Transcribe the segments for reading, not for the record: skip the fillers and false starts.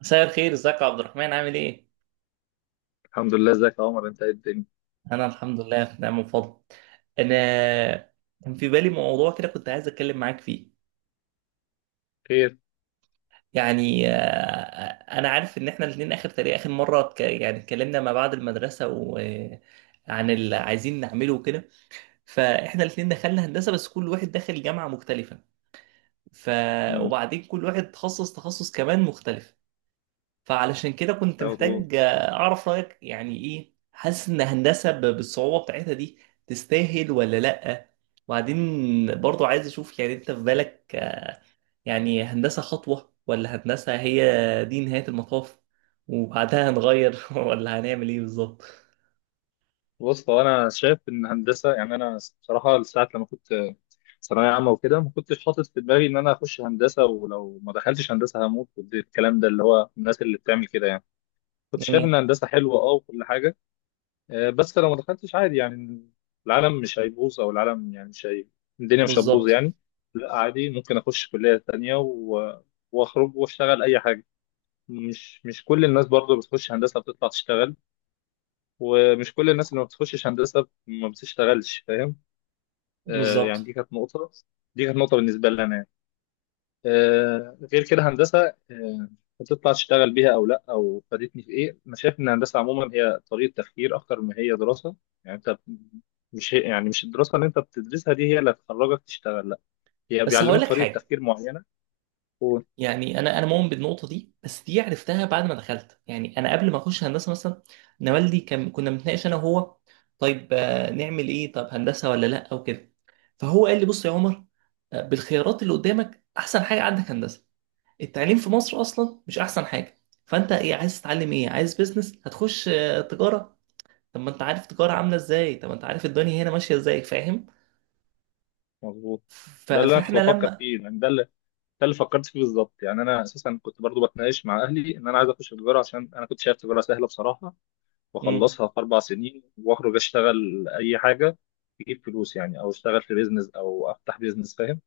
مساء الخير، ازيك يا عبد الرحمن؟ عامل ايه؟ الحمد لله، ازيك يا عمر؟ انت ايه الدنيا؟ انا الحمد لله في نعم وفضل. انا كان في بالي موضوع كده، كنت عايز اتكلم معاك فيه. خير. يعني آه، انا عارف ان احنا الاثنين اخر، تقريبا اخر مره اتكلمنا ما بعد المدرسه، وعن اللي عايزين نعمله وكده. فاحنا الاثنين دخلنا هندسه، بس كل واحد داخل جامعه مختلفه. ف امم. وبعدين كل واحد تخصص تخصص كمان مختلف. فعلشان كده كنت مظبوط. محتاج اعرف رايك، يعني ايه حاسس ان هندسه بالصعوبه بتاعتها دي تستاهل ولا لا. وبعدين برضو عايز اشوف، يعني انت في بالك يعني هندسه خطوه ولا هندسه هي دي نهايه المطاف، وبعدها هنغير ولا هنعمل ايه بالظبط. بص، هو انا شايف ان هندسه، يعني انا بصراحه لساعه لما كنت ثانويه عامه وكده ما كنتش حاطط في دماغي ان انا اخش هندسه، ولو ما دخلتش هندسه هموت والكلام ده، اللي هو الناس اللي بتعمل كده يعني. كنت شايف جميل. ان هندسه حلوه، اه، وكل حاجه. بس لو ما دخلتش عادي يعني، العالم مش هيبوظ، او العالم يعني مش هي... الدنيا مش هتبوظ بالظبط. يعني. لا، عادي، ممكن اخش كليه تانيه واخرج واشتغل اي حاجه. مش كل الناس برضو بتخش هندسة بتطلع تشتغل، ومش كل الناس اللي ما بتخشش هندسة ما بتشتغلش، فاهم؟ آه يعني بالظبط. دي كانت نقطة، دي كانت نقطة بالنسبة لي أنا يعني. آه، غير كده هندسة، آه، هتطلع تشتغل بيها أو لأ، أو فادتني في إيه. أنا شايف إن الهندسة عموما هي طريقة تفكير أكتر ما هي دراسة. يعني أنت، مش يعني، مش الدراسة اللي أنت بتدرسها دي هي اللي هتخرجك تشتغل، لأ، هي بس هقول بيعلموك لك طريقة حاجه، تفكير معينة. يعني انا مؤمن بالنقطه دي، بس دي عرفتها بعد ما دخلت. يعني انا قبل ما اخش هندسه مثلا انا والدي كنا بنتناقش انا وهو، طيب نعمل ايه؟ طب هندسه ولا لا او كده. فهو قال لي بص يا عمر، بالخيارات اللي قدامك احسن حاجه عندك هندسه. التعليم في مصر اصلا مش احسن حاجه، فانت ايه عايز تتعلم؟ ايه عايز بيزنس؟ هتخش تجاره. طب ما انت عارف تجاره عامله ازاي، طب ما انت عارف الدنيا هنا ماشيه ازاي، فاهم؟ مظبوط. ده اللي أنا كنت فاحنا بفكر لما. فيه، يعني ده اللي ده اللي فكرت فيه بالظبط. يعني انا اساسا كنت برضو بتناقش مع اهلي ان انا عايز اخش تجاره، عشان انا كنت شايف تجاره سهله بصراحه، امم. واخلصها في 4 سنين واخرج اشتغل اي حاجه، تجيب فلوس يعني، او اشتغل في بيزنس، او افتح بيزنس، فاهم؟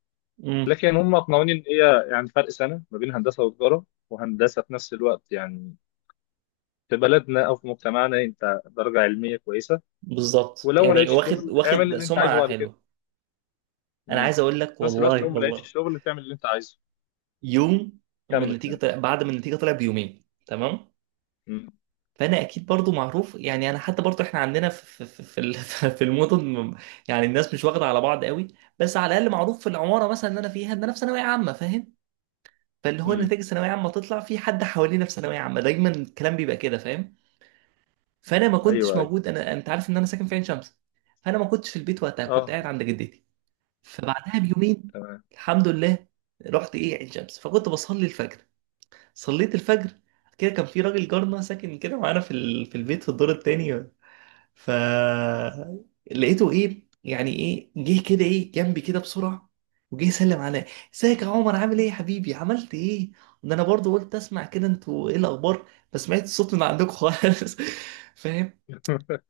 امم. لكن هم اقنعوني ان هي يعني فرق سنه ما بين هندسه وتجاره، وهندسه في نفس الوقت يعني في بلدنا او في مجتمعنا انت درجه علميه كويسه، بالظبط، ولو ما يعني لقيتش واخد شغل اعمل واخد اللي انت عايزه سمعه بعد كده. حلوه. انا امم. عايز اقول لك في نفس الوقت لو والله ما لقيتش والله، شغل تعمل اللي انت عايزه. يوم اما كمل النتيجه كمل. طلع، بعد ما النتيجه طلعت بيومين، تمام؟ امم. فانا اكيد برضو معروف، يعني انا حتى برضو احنا عندنا في المدن يعني الناس مش واخده على بعض قوي، بس على الاقل معروف في العماره مثلا اللي انا فيها ان انا في ثانويه عامه، فاهم؟ فاللي هو امم. نتائج ثانويه عامه تطلع، في حد حوالينا في ثانويه عامه، دايما الكلام بيبقى كده، فاهم؟ فانا ما كنتش ايوه ايوه. موجود. انا انت عارف ان انا ساكن في عين شمس، فانا ما كنتش في البيت وقتها، كنت اه. قاعد عند جدتي. فبعدها بيومين، تمام. الحمد لله، رحت ايه عين شمس، فكنت بصلي الفجر. صليت الفجر، بعد كده كان في راجل جارنا ساكن كده معانا في في البيت في الدور التاني. ف لقيته ايه، يعني ايه جه كده، ايه جنبي كده بسرعه، وجه يسلم عليا. ازيك يا عمر، عامل ايه يا حبيبي، عملت ايه؟ ده انا برضو قلت اسمع كده انتوا ايه الاخبار، ما سمعت الصوت من عندكم خالص فاهم؟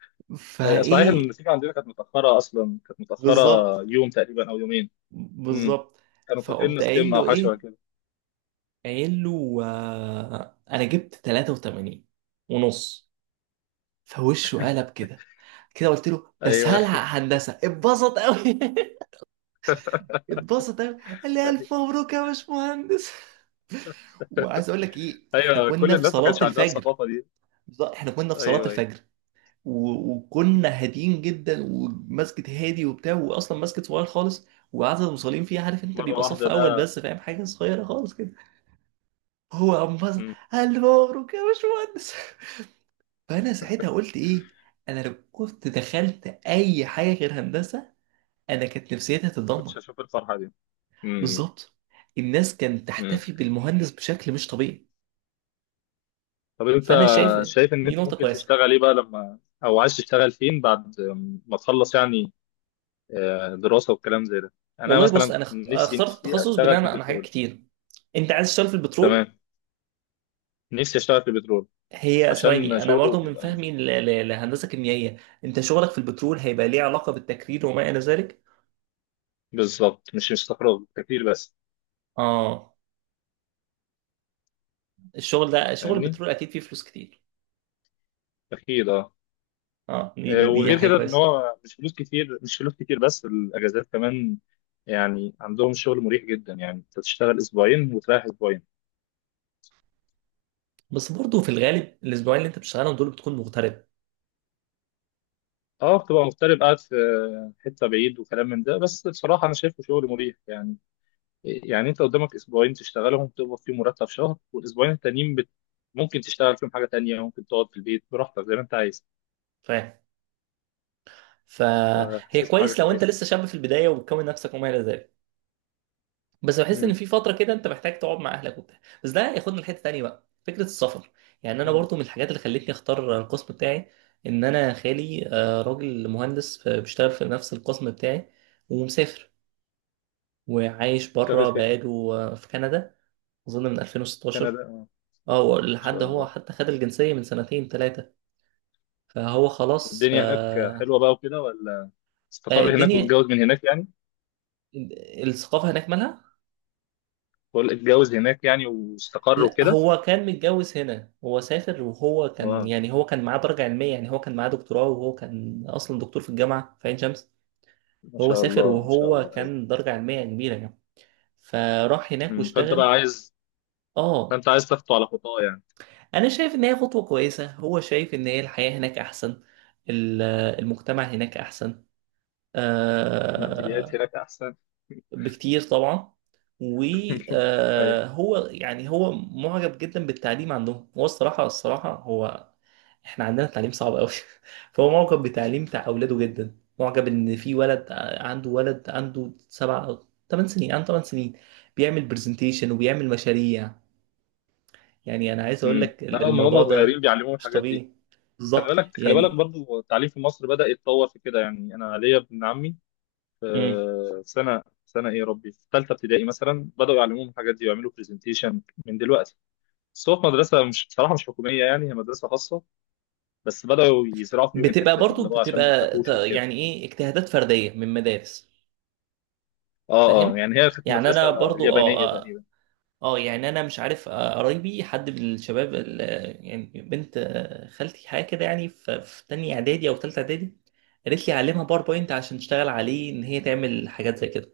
صحيح إن فايه. النتيجه عندنا كانت متاخره، اصلا كانت متاخره بالظبط. يوم تقريبا او يومين. امم. بالظبط. كانوا فاكرين فقمت قايل ستيم او له حاجه شبه ايه، كده. قايل له انا جبت 83 ونص. فوشه قلب كده، كده قلت له بس ايوه. هلحق هندسه، اتبسط قوي اتبسط قوي، قال لي الف مبروك يا باشمهندس. وعايز اقول لك ايه، احنا ايوه، كل كنا في الناس ما صلاه كانش عندها الفجر. الثقافه دي. بالظبط، احنا كنا في صلاه ايوه ايوه. الفجر، وكنا هاديين جدا، ومسجد هادي وبتاع، واصلا مسجد صغير خالص، وعدد المصلين فيه عارف انت مره بيبقى صف واحده ده. اول بس، فاهم؟ حاجه صغيره خالص كده. هو انبسط، مم. الف مبروك يا باشمهندس فانا ساعتها قلت ايه، انا لو كنت دخلت اي حاجه غير هندسه انا كانت نفسيتي كنتش هتتدمر. هشوف الفرحه دي. مم. بالظبط. الناس كانت مم. تحتفي بالمهندس بشكل مش طبيعي. طب انت فانا شايف شايف ان دي انت نقطه ممكن كويسه. تشتغل ايه بقى لما، او عايز تشتغل فين بعد ما تخلص يعني، دراسه والكلام زي ده. انا والله بص، مثلا انا نفسي اخترت نفسي التخصص اشتغل بناء في على حاجات البترول. كتير. انت عايز تشتغل في تمام. البترول. نفسي اشتغل في البترول هي عشان ثواني، انا شغله برضو من بيبقى فهمي لهندسه كيميائيه انت شغلك في البترول هيبقى ليه علاقه بالتكرير وما الى ذلك. بالظبط، مش استقرار كتير بس، اه، الشغل ده شغل فاهمني؟ البترول اكيد فيه فلوس كتير. اكيد اه. اه، دي وغير حاجه كده ان كويسه. هو مش فلوس كتير، مش فلوس كتير بس الاجازات كمان. يعني عندهم شغل مريح جدا، يعني انت تشتغل اسبوعين وتريح اسبوعين. بس برضه في الغالب الاسبوعين اللي انت بتشتغلهم دول بتكون مغترب، اه، بتبقى مغترب قاعد في حته بعيد وكلام من ده، بس بصراحه انا شايفه شغل مريح يعني. يعني انت قدامك اسبوعين تشتغلهم تقبض فيهم مرتب شهر، والاسبوعين التانيين ممكن تشتغل فيهم حاجه تانية، ممكن تقعد في البيت براحتك زي ما انت عايز. فاهم؟ فهي فحسيت حاجه كويس لو انت كويسه. لسه شاب في البدايه وبتكون نفسك وما الى ذلك، بس بحس ان امم. في فتره كده انت محتاج تقعد مع اهلك وبتاع. بس ده ياخدنا لحته تانيه بقى، فكره السفر. يعني انا برضه من الحاجات اللي خلتني اختار القسم بتاعي ان انا خالي راجل مهندس بيشتغل في نفس القسم بتاعي، ومسافر وعايش بره شغال. بقاله في كندا، اظن من كندا، 2016. اه، ان لحد شاء هو الله. حتى خد الجنسيه من سنتين ثلاثه. فهو خلاص والدنيا هناك حلوه بقى وكده، ولا استقر هناك الدنيا. واتجوز من هناك يعني؟ الثقافة هناك مالها؟ بقول اتجوز هناك يعني واستقر لا، وكده. هو كان متجوز هنا. هو سافر وهو كان، اه. يعني هو كان معاه درجة علمية، يعني هو كان معاه دكتوراه، وهو كان أصلا دكتور في الجامعة في عين شمس. ما هو شاء سافر الله ما شاء وهو الله. ايوه. كان درجة علمية كبيرة يعني. فراح هناك أمم، فانت بقى واشتغل. عايز، اه. فانت عايز تخطو على خطاه يعني. أنا شايف إن هي خطوة كويسة. هو شايف إن هي الحياة هناك أحسن، ال- المجتمع هناك أحسن الماديات آه، هناك احسن. بكتير طبعا. ايوه. وهو يعني هو معجب جدا بالتعليم عندهم. هو الصراحة الصراحة هو، احنا عندنا التعليم صعب قوي فهو معجب بتعليم بتاع أولاده جدا. معجب إن في ولد عنده ولد عنده 7 أو 8 سنين، عنده 8 سنين، بيعمل برزنتيشن وبيعمل مشاريع. يعني أنا عايز أقول امم، لك لا، من الموضوع هم صغيرين ده بيعلموهم مش الحاجات دي. طبيعي، خلي بالظبط بالك خلي بالك يعني. برضو التعليم في مصر بدأ يتطور في كده، يعني انا ليا ابن عمي مم. في سنه ايه يا ربي، في ثالثه ابتدائي مثلا، بدأوا يعلموهم الحاجات دي ويعملوا برزنتيشن من دلوقتي. بس هو في مدرسة، مش بصراحة مش حكومية، يعني هي مدرسة خاصة. بس بدأوا يزرعوا فيهم بتبقى الحتة دي اللي برضو هو عشان ما بتبقى ت- يخافوش وكده. يعني إيه، اجتهادات فردية من مدارس، اه اه، فاهم؟ يعني هي كانت يعني مدرسة انا برضو اليابانية اه اه تقريبا. يعني انا مش عارف، قرايبي حد من الشباب يعني بنت خالتي حاجه كده، يعني في في تانية اعدادي او تالتة اعدادي قالت لي علمها باوربوينت عشان تشتغل عليه، ان هي تعمل حاجات زي كده.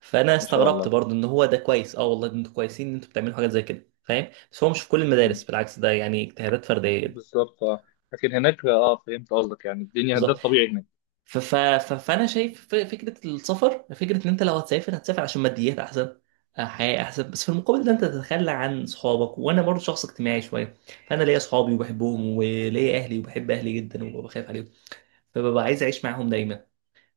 فانا ما شاء استغربت الله. برضو، ان هو ده كويس اه والله، ده انتوا كويسين ان انتوا بتعملوا حاجات زي كده، فاهم؟ بس هو مش في كل المدارس، مم. بالعكس ده يعني اجتهادات فرديه جدا. بالظبط اه. لكن هناك اه فهمت قصدك، يعني الدنيا ده بالظبط. الطبيعي هناك. فانا شايف فكره السفر، فكره ان انت لو هتسافر هتسافر عشان ماديات احسن، حياه احسن، بس في المقابل ده انت تتخلى عن صحابك. وانا برضو شخص اجتماعي شويه، فانا ليا صحابي وبحبهم وليا اهلي وبحب اهلي جدا وبخاف عليهم، فببقى عايز اعيش معاهم دايما.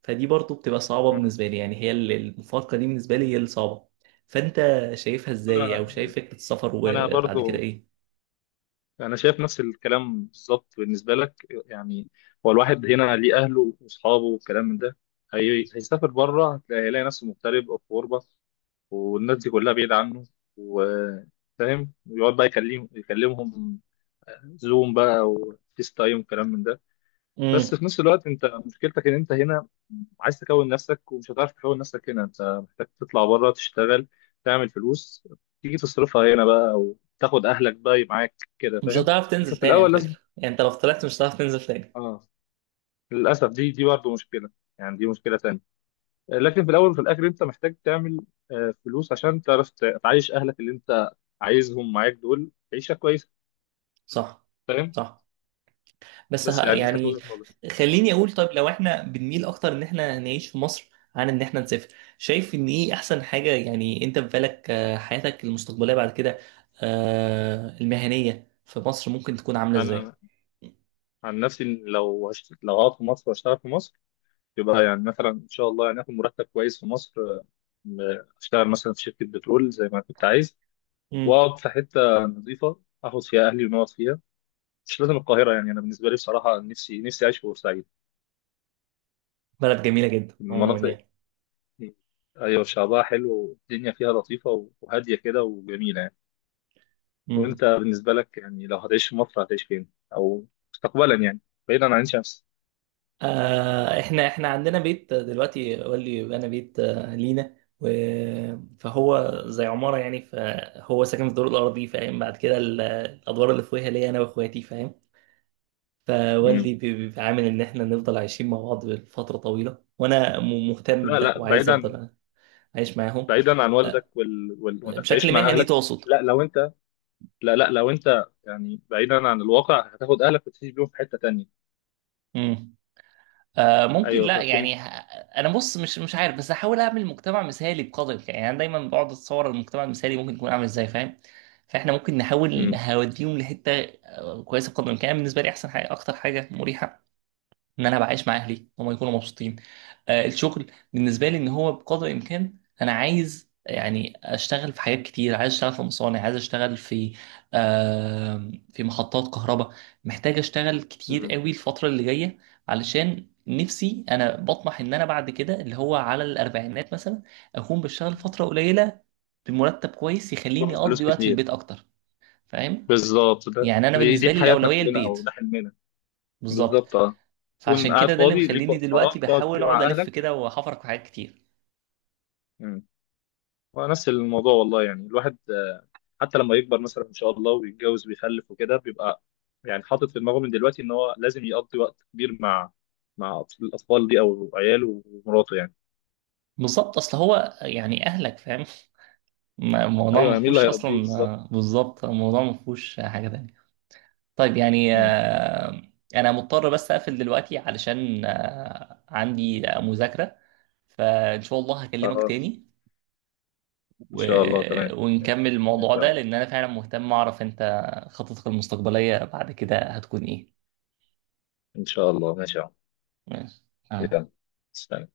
فدي برضو بتبقى صعبه مم. بالنسبه لي. يعني هي المفارقه دي بالنسبه لي هي الصعبه. فانت شايفها ازاي، او انا شايف فكره السفر انا وبعد كده برضو ايه؟ انا شايف نفس الكلام بالظبط بالنسبة لك يعني. هو الواحد هنا ليه اهله واصحابه والكلام من ده، هيسافر بره هيلاقي نفسه مغترب او في غربة، والناس دي كلها بعيدة عنه، وفاهم، ويقعد بقى يكلمهم زوم بقى وفيس تايم وكلام من ده. بس امم. في نفس الوقت انت مشكلتك ان انت هنا عايز تكون نفسك، ومش هتعرف تكون نفسك هنا، انت محتاج تطلع بره تشتغل، تعمل فلوس، تيجي تصرفها هنا بقى، او تاخد اهلك بقى معاك كده مش فاهم. هتعرف لكن تنزل في تاني على الاول لازم، فكره، يعني انت لو طلعت مش هتعرف تنزل تاني. اه، للاسف دي برضه مشكلة، يعني دي مشكلة تانية. لكن في الاول وفي الاخر انت محتاج تعمل فلوس عشان تعرف تعيش اهلك اللي انت عايزهم معاك دول عيشه كويسه. صح. فاهم؟ صح. بس ه- بس يعني دي كانت يعني وجهه نظري. خليني اقول، طيب لو احنا بنميل اكتر ان احنا نعيش في مصر عن ان احنا نسافر، شايف ان ايه احسن حاجة؟ يعني انت في بالك حياتك المستقبلية بعد كده المهنية في مصر ممكن تكون عاملة ازاي؟ انا عن نفسي إن لو لو هقعد في مصر واشتغل في مصر، يبقى يعني مثلا ان شاء الله يعني اخد مرتب كويس في مصر، م- اشتغل مثلا في شركه بترول زي ما كنت عايز، مم. واقعد في حته نظيفه اخد فيها اهلي ونقعد فيها، مش لازم القاهره. يعني انا بالنسبه لي بصراحه نفسي اعيش في بورسعيد. بلد جميلة جدا عموما المناطق، يعني. ايوه شعبها حلو والدنيا فيها لطيفه وهاديه كده وجميله يعني. مم. وانت بالنسبه لك يعني لو هتعيش في مصر هتعيش فين، او مستقبلا يعني، بعيدا عن عين شمس؟ آه، احنا عندنا بيت دلوقتي، قال لي انا بيت لينا فهو زي عمارة يعني، فهو ساكن في الدور الأرضي، فاهم؟ بعد كده الأدوار اللي فوقها ليا أنا وإخواتي، فاهم؟ فوالدي امم. بيبقى عامل ان احنا نفضل عايشين مع بعض لفتره طويله، وانا مهتم لا بده، لا، وعايز بعيدا، افضل عايش معاهم. بعيدا عن والدك آه، وانك تعيش بشكل مع مهني اهلك. تقصد؟ لا لو انت، لا لا لو انت يعني بعيدا عن الواقع، هتاخد اهلك وتعيش بيهم في حته تانية. امم. آه ممكن ايوه لا هتكون. يعني ه- انا بص، مش عارف، بس هحاول اعمل مجتمع مثالي بقدر الامكان. يعني انا دايما بقعد اتصور المجتمع المثالي ممكن يكون عامل ازاي، فاهم؟ فاحنا ممكن نحاول امم. نوديهم لحته كويسه بقدر الامكان. بالنسبه لي احسن حاجه، اكتر حاجه مريحه، ان انا بعيش مع اهلي هم يكونوا مبسوطين. الشغل بالنسبه لي ان هو بقدر الامكان انا عايز يعني اشتغل في حاجات كتير، عايز اشتغل في مصانع، عايز اشتغل في في محطات كهرباء. محتاج اشتغل كتير امم. قوي الفتره اللي جايه، علشان نفسي انا بطمح ان انا بعد كده اللي هو على الاربعينات مثلا اكون بشتغل فتره قليله بمرتب كويس يخليني باخد فلوس اقضي وقت في كتير. البيت اكتر، فاهم؟ بالظبط، ده يعني انا دي بالنسبه لي حياتنا الاولويه كلنا، او البيت. ده حلمنا. بالظبط. بالظبط اه. تكون فعشان قاعد كده ده اللي فاضي ليك مخليني وقت دلوقتي فراغ تقعد فيه بحاول اقعد مع الف اهلك. كده وحفرك في حاجات كتير. مم. ونفس الموضوع والله. يعني الواحد، حتى لما يكبر مثلا ان شاء الله ويتجوز ويخلف وكده، بيبقى يعني حاطط في دماغه من دلوقتي ان هو لازم يقضي وقت كبير مع، مع الاطفال دي او عياله ومراته يعني. بالظبط، اصل هو يعني اهلك فاهم الموضوع ايوه، ما يعني مين اللي فيهوش هيربيه اصلا. بالظبط. بالظبط، الموضوع ما فيهوش حاجه تانية. طيب يعني مم. انا مضطر بس اقفل دلوقتي علشان عندي مذاكره، فان شاء الله هكلمك خلاص، تاني ان و... شاء الله تمام، ماشي ونكمل الموضوع ماشي يا ده، عمر. لان انا فعلا مهتم اعرف انت خططك المستقبليه بعد كده هتكون ايه. ان شاء الله، ماشي يا عمر. ماشي. آه. يلا، سلام.